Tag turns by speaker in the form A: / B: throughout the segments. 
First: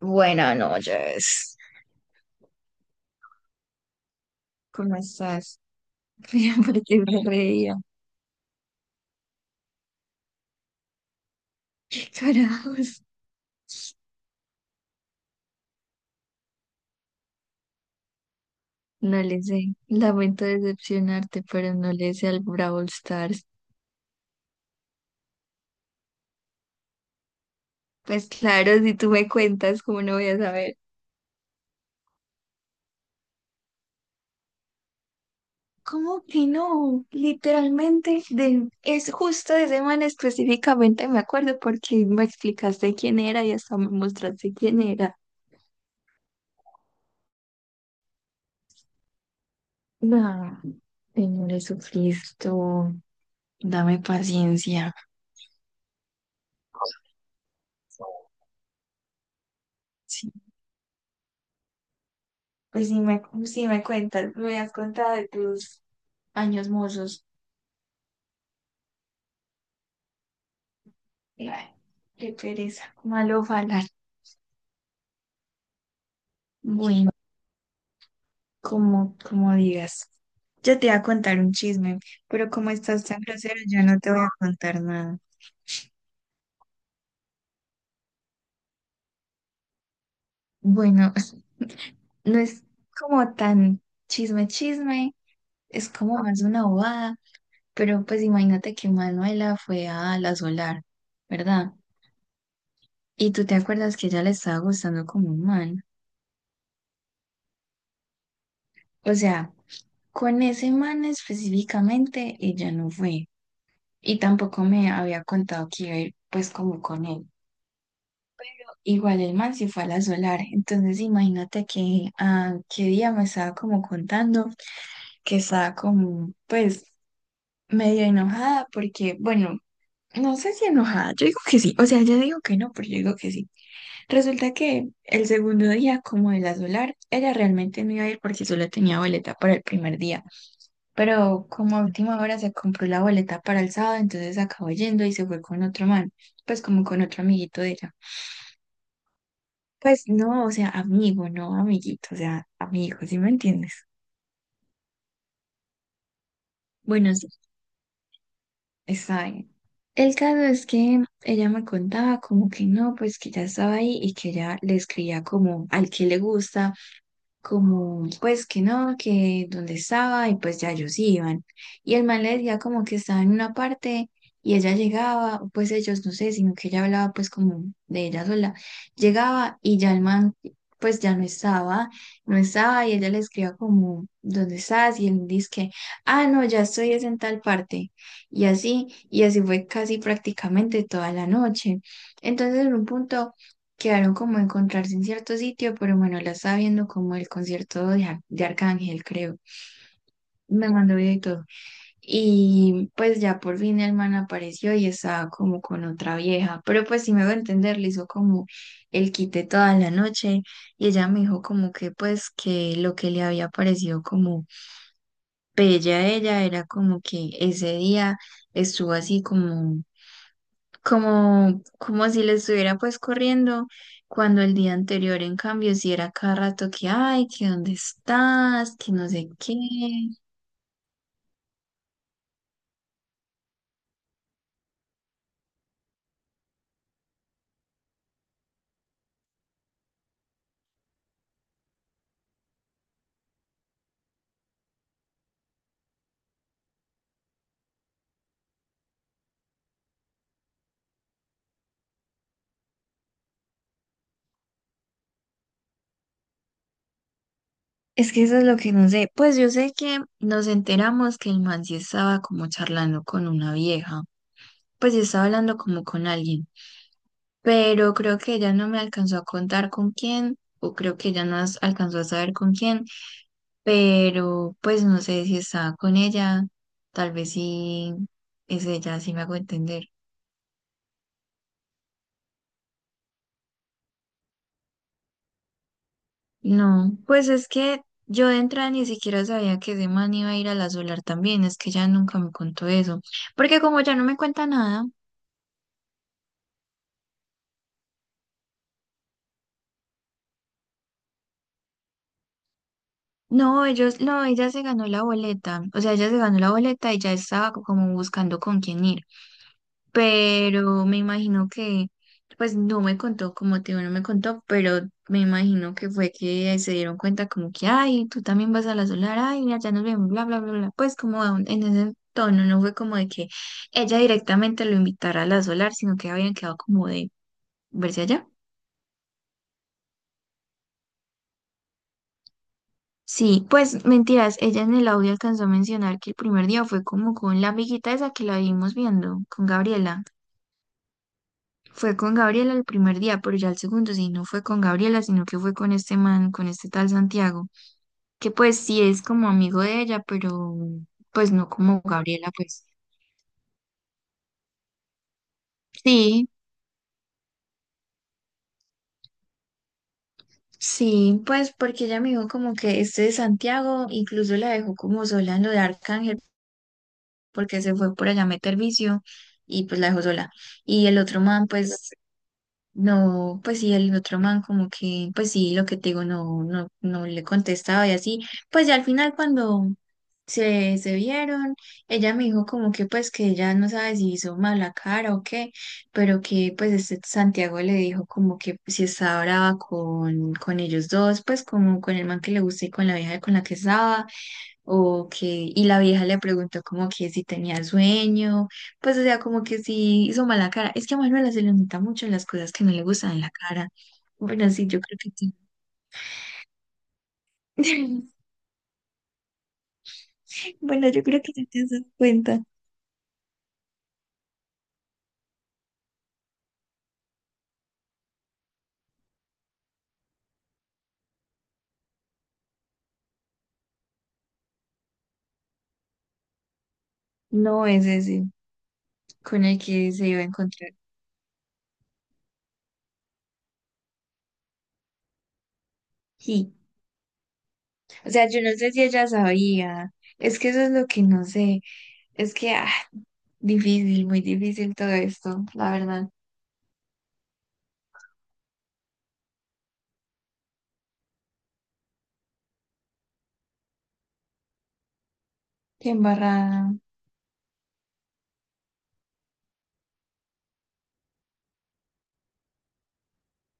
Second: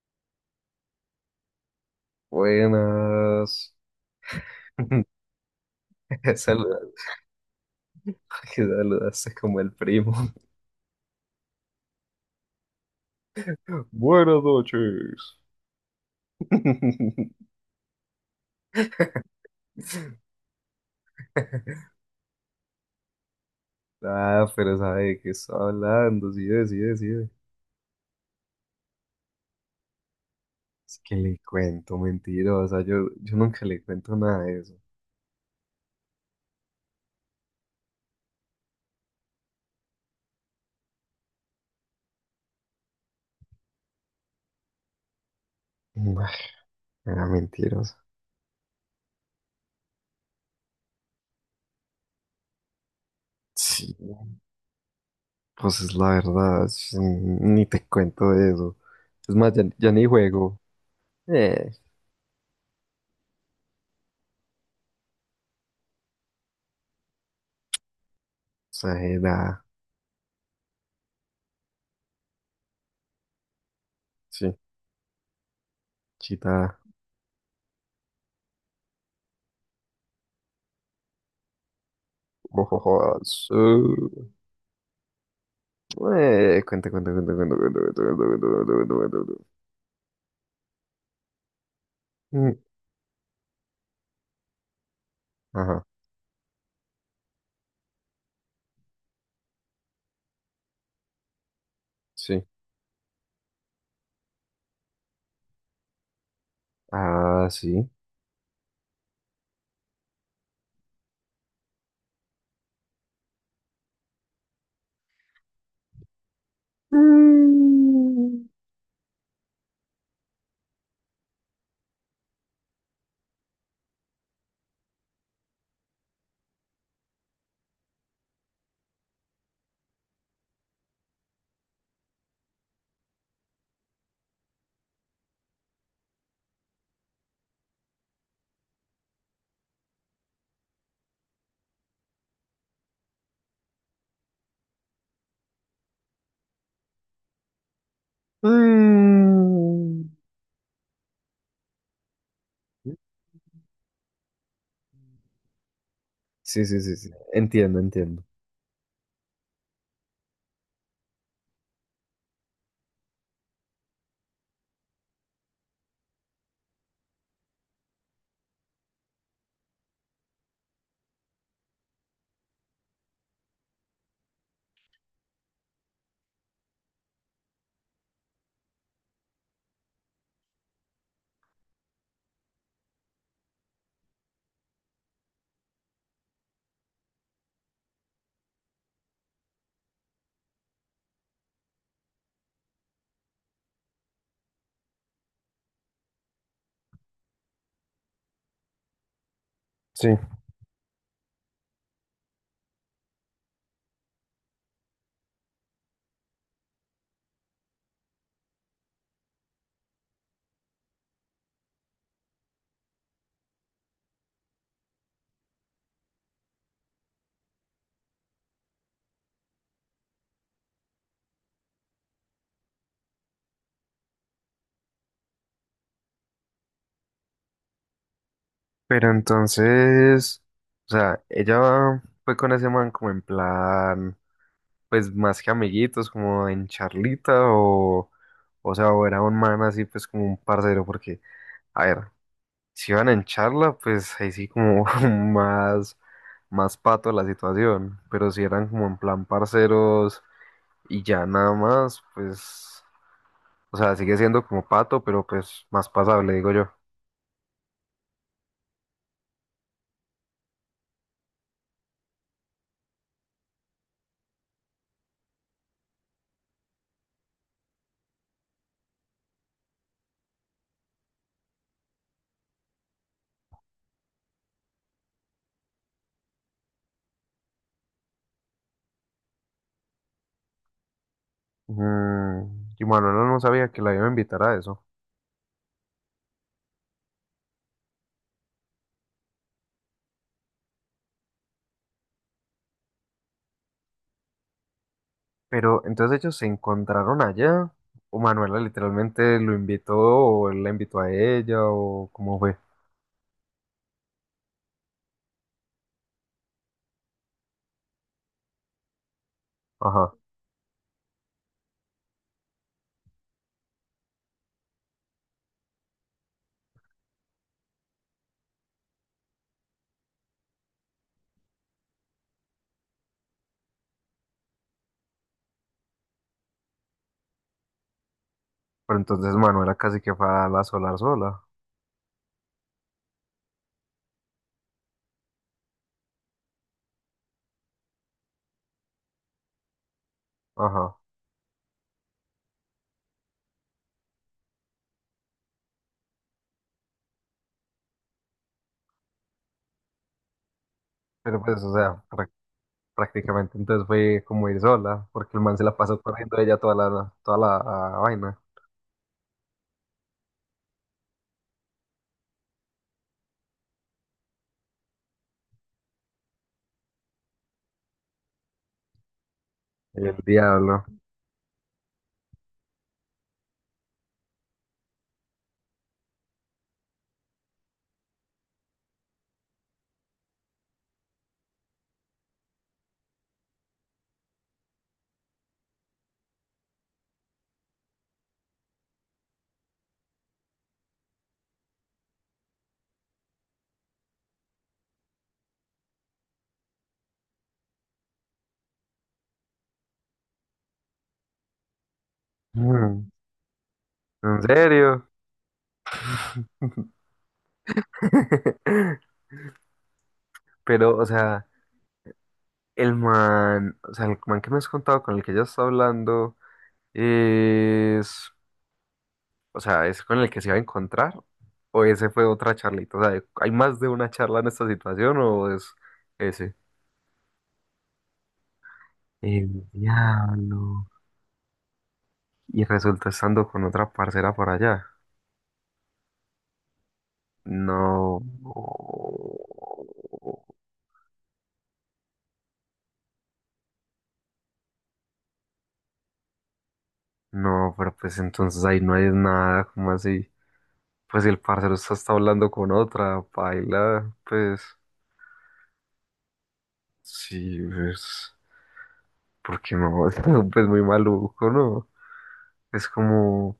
A: Buenas noches.
B: Buenas.
A: ¿Cómo estás? Ría
B: Saluda,
A: porque me reía.
B: que saludaste como el primo.
A: ¿Qué carajos?
B: Buenas noches.
A: No le sé. Lamento decepcionarte, pero no le sé al Brawl Stars.
B: Ah, pero sabe de qué está hablando, sí, sí, sí.
A: Pues claro, si tú me cuentas, ¿cómo no voy a saber?
B: Es que le cuento, mentirosa. Yo nunca le cuento nada de eso.
A: ¿Cómo que no? Literalmente, es justo de semana específicamente me acuerdo porque me explicaste quién era y hasta me mostraste quién era.
B: Ay, era mentirosa.
A: No, Señor Jesucristo,
B: Sí,
A: dame paciencia.
B: pues es la verdad. Sí, ni te cuento de eso. Es más, ya ni juego. Eh,
A: Pues sí me cuentas, me has contado de tus años mozos.
B: exagerada.
A: Ay, qué pereza, malo falar.
B: Sí, chita.
A: Bueno, como digas. Yo te iba a contar un chisme, pero como
B: Ojo,
A: estás tan
B: jodas.
A: grosero, yo no te voy a contar nada.
B: Cuenta, cuenta, cuenta, cuenta, cuenta, cuenta, cuenta, cuenta, cuenta, cuenta, cuenta.
A: Bueno, no
B: Mm.
A: es como tan chisme, chisme,
B: Ajá,
A: es como más una bobada, pero pues imagínate que Manuela fue a la Solar, ¿verdad?
B: sí.
A: Y tú te acuerdas que ella le estaba gustando como un man.
B: Ah, sí.
A: O sea, con ese man específicamente ella no fue y tampoco me había contado que iba a ir pues como con él.
B: Mm,
A: Igual el man sí fue a la solar, entonces imagínate que ah, qué día me estaba como contando que estaba como pues medio enojada porque bueno, no sé si enojada, yo digo que sí, o sea, yo digo que no, pero yo digo que sí. Resulta que el segundo día como de la solar, ella realmente no iba a ir porque solo tenía boleta para el primer día, pero como a última hora se compró la boleta para el sábado, entonces acabó yendo y se fue con otro man, pues como con otro amiguito de ella. Pues
B: mm.
A: no, o sea, amigo, no amiguito, o sea, amigo, ¿sí me entiendes?
B: Sí, sí, sí, sí.
A: Bueno, sí,
B: Entiendo, entiendo.
A: está bien. El caso es que ella me contaba como que no, pues que ya estaba ahí y que ella le escribía como al que le gusta como pues que no, que donde estaba y pues ya ellos iban. Y el man le decía como que estaba en una parte y ella llegaba, o pues ellos no sé, sino que ella hablaba pues como de ella sola. Llegaba y ya el man pues ya no estaba, no estaba y ella le escribía como, ¿dónde estás? Y él dice que, ah, no, ya estoy es en tal parte. Y así fue casi prácticamente toda la noche. Entonces en un punto, quedaron como de encontrarse en cierto sitio, pero Manuela estaba viendo como el concierto de, de Arcángel, creo.
B: Sí.
A: Me mandó video y todo. Y pues ya por fin el man apareció y estaba como con otra vieja. Pero pues si me va a entender, le hizo como el quite toda la noche. Y ella me dijo como que pues que lo que le había parecido como bella a ella era como que ese día estuvo así como como si le estuviera pues corriendo, cuando el día anterior, en cambio, si era cada rato que, ay, que dónde estás, que no
B: Pero
A: sé qué.
B: entonces, o sea, ella fue con ese man como en plan, pues más que amiguitos, como en charlita o sea, o era un man así, pues como un parcero, porque, a ver. Si van en charla, pues ahí sí como más, más pato la situación, pero si eran como en plan parceros y ya nada más, pues, o sea, sigue siendo como pato, pero pues más pasable, digo yo.
A: Es que eso es lo que no sé. Pues yo sé que nos enteramos que el man sí estaba como charlando con una vieja, pues sí estaba hablando como con alguien, pero creo que ella no me alcanzó a contar con quién. O creo que ella no alcanzó a saber con quién, pero pues no sé si estaba con ella, tal vez sí es ella, si me hago entender.
B: Mm, ¿y Manuela no sabía que la iba a invitar a eso,
A: No, pues es que yo de entrada ni siquiera sabía que ese man iba a ir a la Solar también, es que ella nunca me contó eso, porque como ya no me cuenta nada.
B: pero entonces ellos se encontraron allá, o Manuela literalmente lo invitó, o él la invitó a ella, o cómo fue?
A: No, ellos, no, ella se ganó la boleta, o sea, ella se ganó la boleta y ya estaba como buscando con quién ir.
B: Ajá,
A: Pero me imagino que, pues no me contó, como te digo, no me contó, pero me imagino que fue que se dieron cuenta como que, ay, tú también vas a la solar, ay, mira, ya nos vemos, bla, bla, bla, bla, pues como a en ese tono, no fue como de que ella directamente lo invitara a la solar, sino que habían quedado como de verse allá.
B: ¿pero entonces Manuela casi que fue a la solar sola?
A: Sí, pues mentiras, ella en el audio alcanzó a mencionar que el primer día fue como con la amiguita esa que la vimos viendo, con Gabriela.
B: Ajá.
A: Fue con Gabriela el primer día, pero ya el segundo sí, no fue con Gabriela, sino que fue con este man, con este tal Santiago, que pues sí es como amigo de ella, pero pues
B: Pero
A: no
B: pues, o
A: como
B: sea,
A: Gabriela, pues.
B: prácticamente. Entonces fue como ir sola, porque el man se la pasó
A: Sí,
B: corriendo de ella toda la ah, vaina.
A: sí, pues porque ella me dijo como que este de Santiago incluso la dejó como sola en lo de Arcángel, porque se fue por allá a meter vicio y pues la dejó
B: El
A: sola.
B: diablo.
A: Y el otro man, pues no, pues sí, el otro man como que, pues sí, lo que te digo, no le contestaba y así. Pues ya al final cuando se vieron, ella me dijo como que pues que ella no sabe si hizo mala cara o qué, pero que pues este Santiago le dijo como que si estaba brava con ellos dos, pues como con el man que le gusta y con la vieja con la que estaba. Ok, y la vieja le preguntó como que si tenía sueño, pues o sea, como que si hizo mala cara. Es que a Manuela se le nota mucho las cosas que no le
B: Mm.
A: gustan en la cara.
B: ¿En
A: Bueno, sí, yo creo
B: serio?
A: que sí. Bueno,
B: Pero,
A: yo
B: o
A: creo que
B: sea,
A: sí te das cuenta.
B: el man, o sea, el man que me has contado con el que ella está hablando es, o sea, es con el que se iba a encontrar o ese fue otra charlita. O sea, ¿hay más de una charla en esta situación o es ese?
A: No, es ese sí, con el
B: El
A: que se iba a encontrar.
B: diablo. Y resultó estando con otra parcera por allá.
A: Sí, o
B: No,
A: sea, yo no sé si ella sabía. Es
B: no,
A: que eso es lo que no sé. Es que, ah, difícil, muy difícil todo esto, la verdad.
B: no, pero pues entonces ahí no hay nada, como así? Pues si el parcero está hablando con otra, paila, pues
A: Qué embarrada.
B: sí, pues, porque no, es pues muy maluco, ¿no? Es como,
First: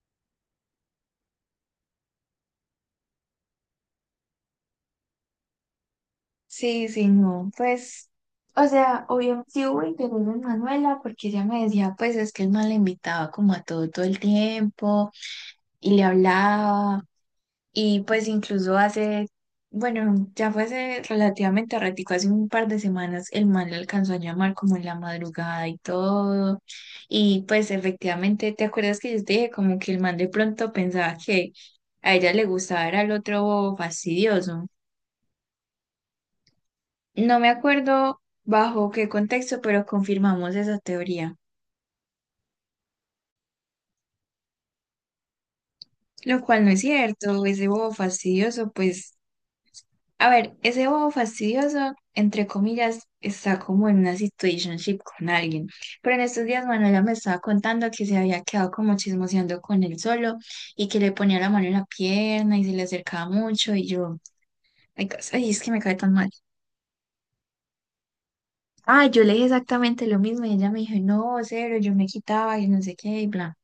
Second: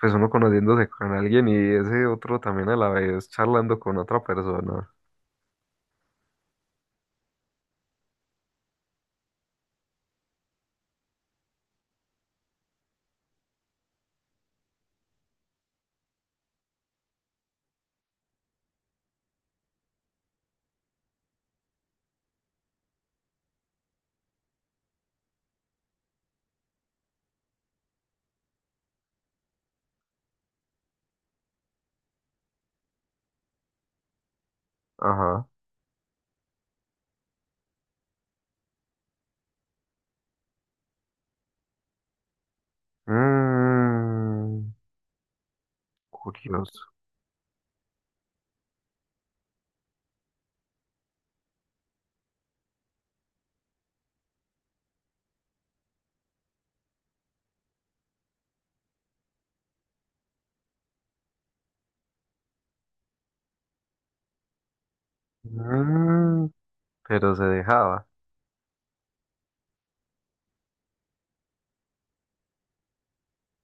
B: pues uno conociéndose con alguien y ese otro también a la vez charlando con otra persona.
A: Sí, sí, no, pues, o sea, obviamente sí hubo interés en Manuela porque ella me decía, pues es que el man la invitaba como a todo todo el tiempo y le hablaba y pues incluso hace, bueno, ya fue hace relativamente ratico, hace un par de semanas el man le alcanzó a llamar como en la madrugada y todo y pues efectivamente, ¿te acuerdas que yo te dije como que el man de pronto pensaba que a ella le gustaba era el otro fastidioso?
B: Ajá.
A: No me acuerdo bajo qué contexto, pero confirmamos esa teoría,
B: Mm,
A: lo cual no es
B: curioso.
A: cierto. Ese bobo fastidioso, pues, a ver, ese bobo fastidioso, entre comillas, está como en una situationship con alguien. Pero en estos días Manuela me estaba contando que se había quedado como chismoseando con él solo y que le ponía la mano en la pierna y se le acercaba mucho y yo, ay, ay, es que me cae tan mal.
B: Mm, pero se dejaba.
A: Ah, yo le dije exactamente lo mismo y ella me dijo, no, cero, yo me quitaba y no sé qué y bla.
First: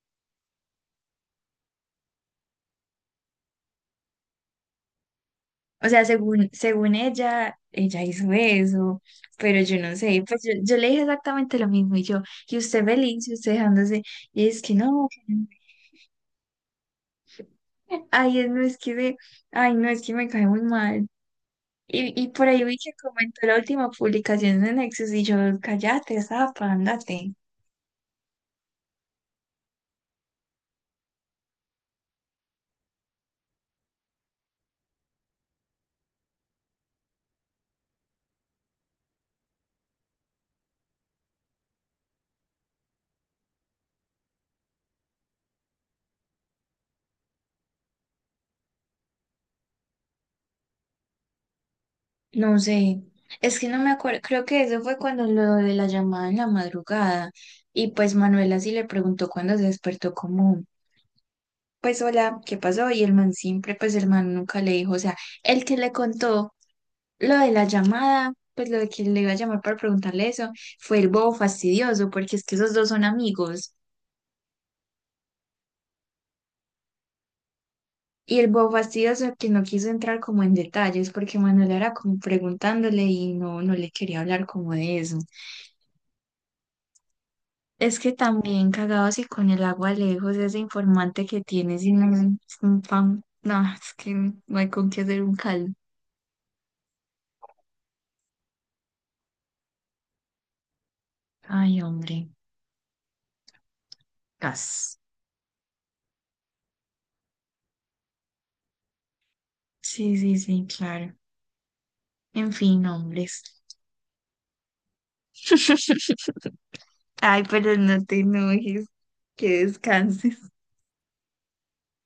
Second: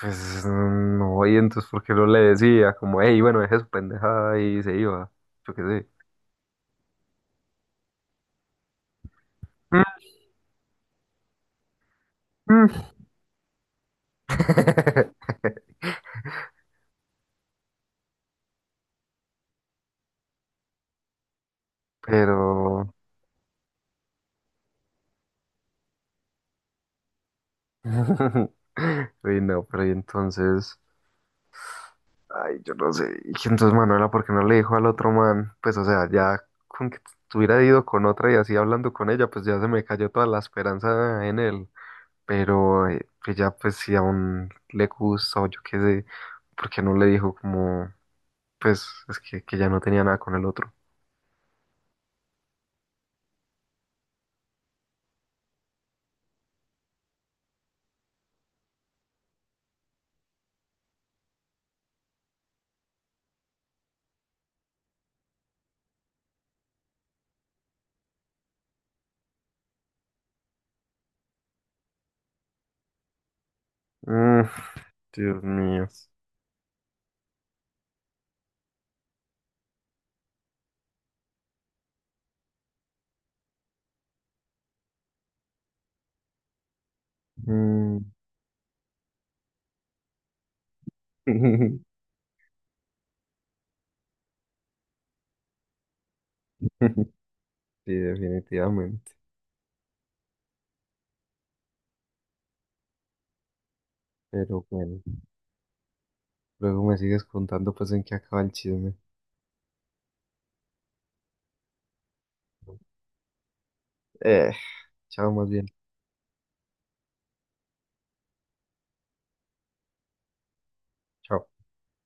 B: Pues no, y entonces, ¿por qué no le decía? Como, hey, bueno, deje su pendejada y se iba. Yo qué
A: O
B: sé.
A: sea, según ella, ella hizo eso, pero yo no sé, pues yo le dije exactamente lo mismo y yo, y
B: Mm.
A: usted feliz, y usted dejándose, y es que no, ay, no es que me, ay, no es que me cae muy mal. Y por ahí vi
B: Pero.
A: que comentó la última publicación de Nexus y yo, cállate, zapa, ándate.
B: Uy, no, pero y entonces. Ay, yo no sé. Y entonces Manuela, ¿por qué no le dijo al otro man? Pues, o sea, ya con que hubiera ido con otra y así hablando con ella, pues ya se me cayó toda la esperanza en él. Pero que ya, pues, si aún le gusta o yo qué sé, ¿por qué no le dijo como? Pues es que ya no tenía nada con el otro.
A: No sé, es que no me acuerdo, creo que eso fue cuando lo de la llamada en la madrugada, y pues Manuela sí le preguntó cuando se despertó como pues hola, ¿qué pasó? Y el man siempre, pues el man nunca le dijo, o sea, el que le contó lo de la llamada, pues lo de que le iba a llamar para preguntarle eso, fue el bobo fastidioso, porque es que esos dos son amigos.
B: Mm, Dios mío.
A: Y el bobo fastidioso que no quiso entrar como en detalles, porque Manuel era como preguntándole y no le quería hablar como de eso. Es
B: Mm.
A: que también cagado así con el agua lejos, ese informante que tiene, sin un pan, no, es que no hay con qué hacer un caldo.
B: Sí, definitivamente.
A: Ay, hombre,
B: Pero
A: gas.
B: bueno, luego me sigues contando pues en qué acaba el chisme.
A: Sí, sí, sí, claro. En fin, hombres.
B: Eh, chao más bien.
A: Ay, pero no te enojes, que descanses.
B: Chao.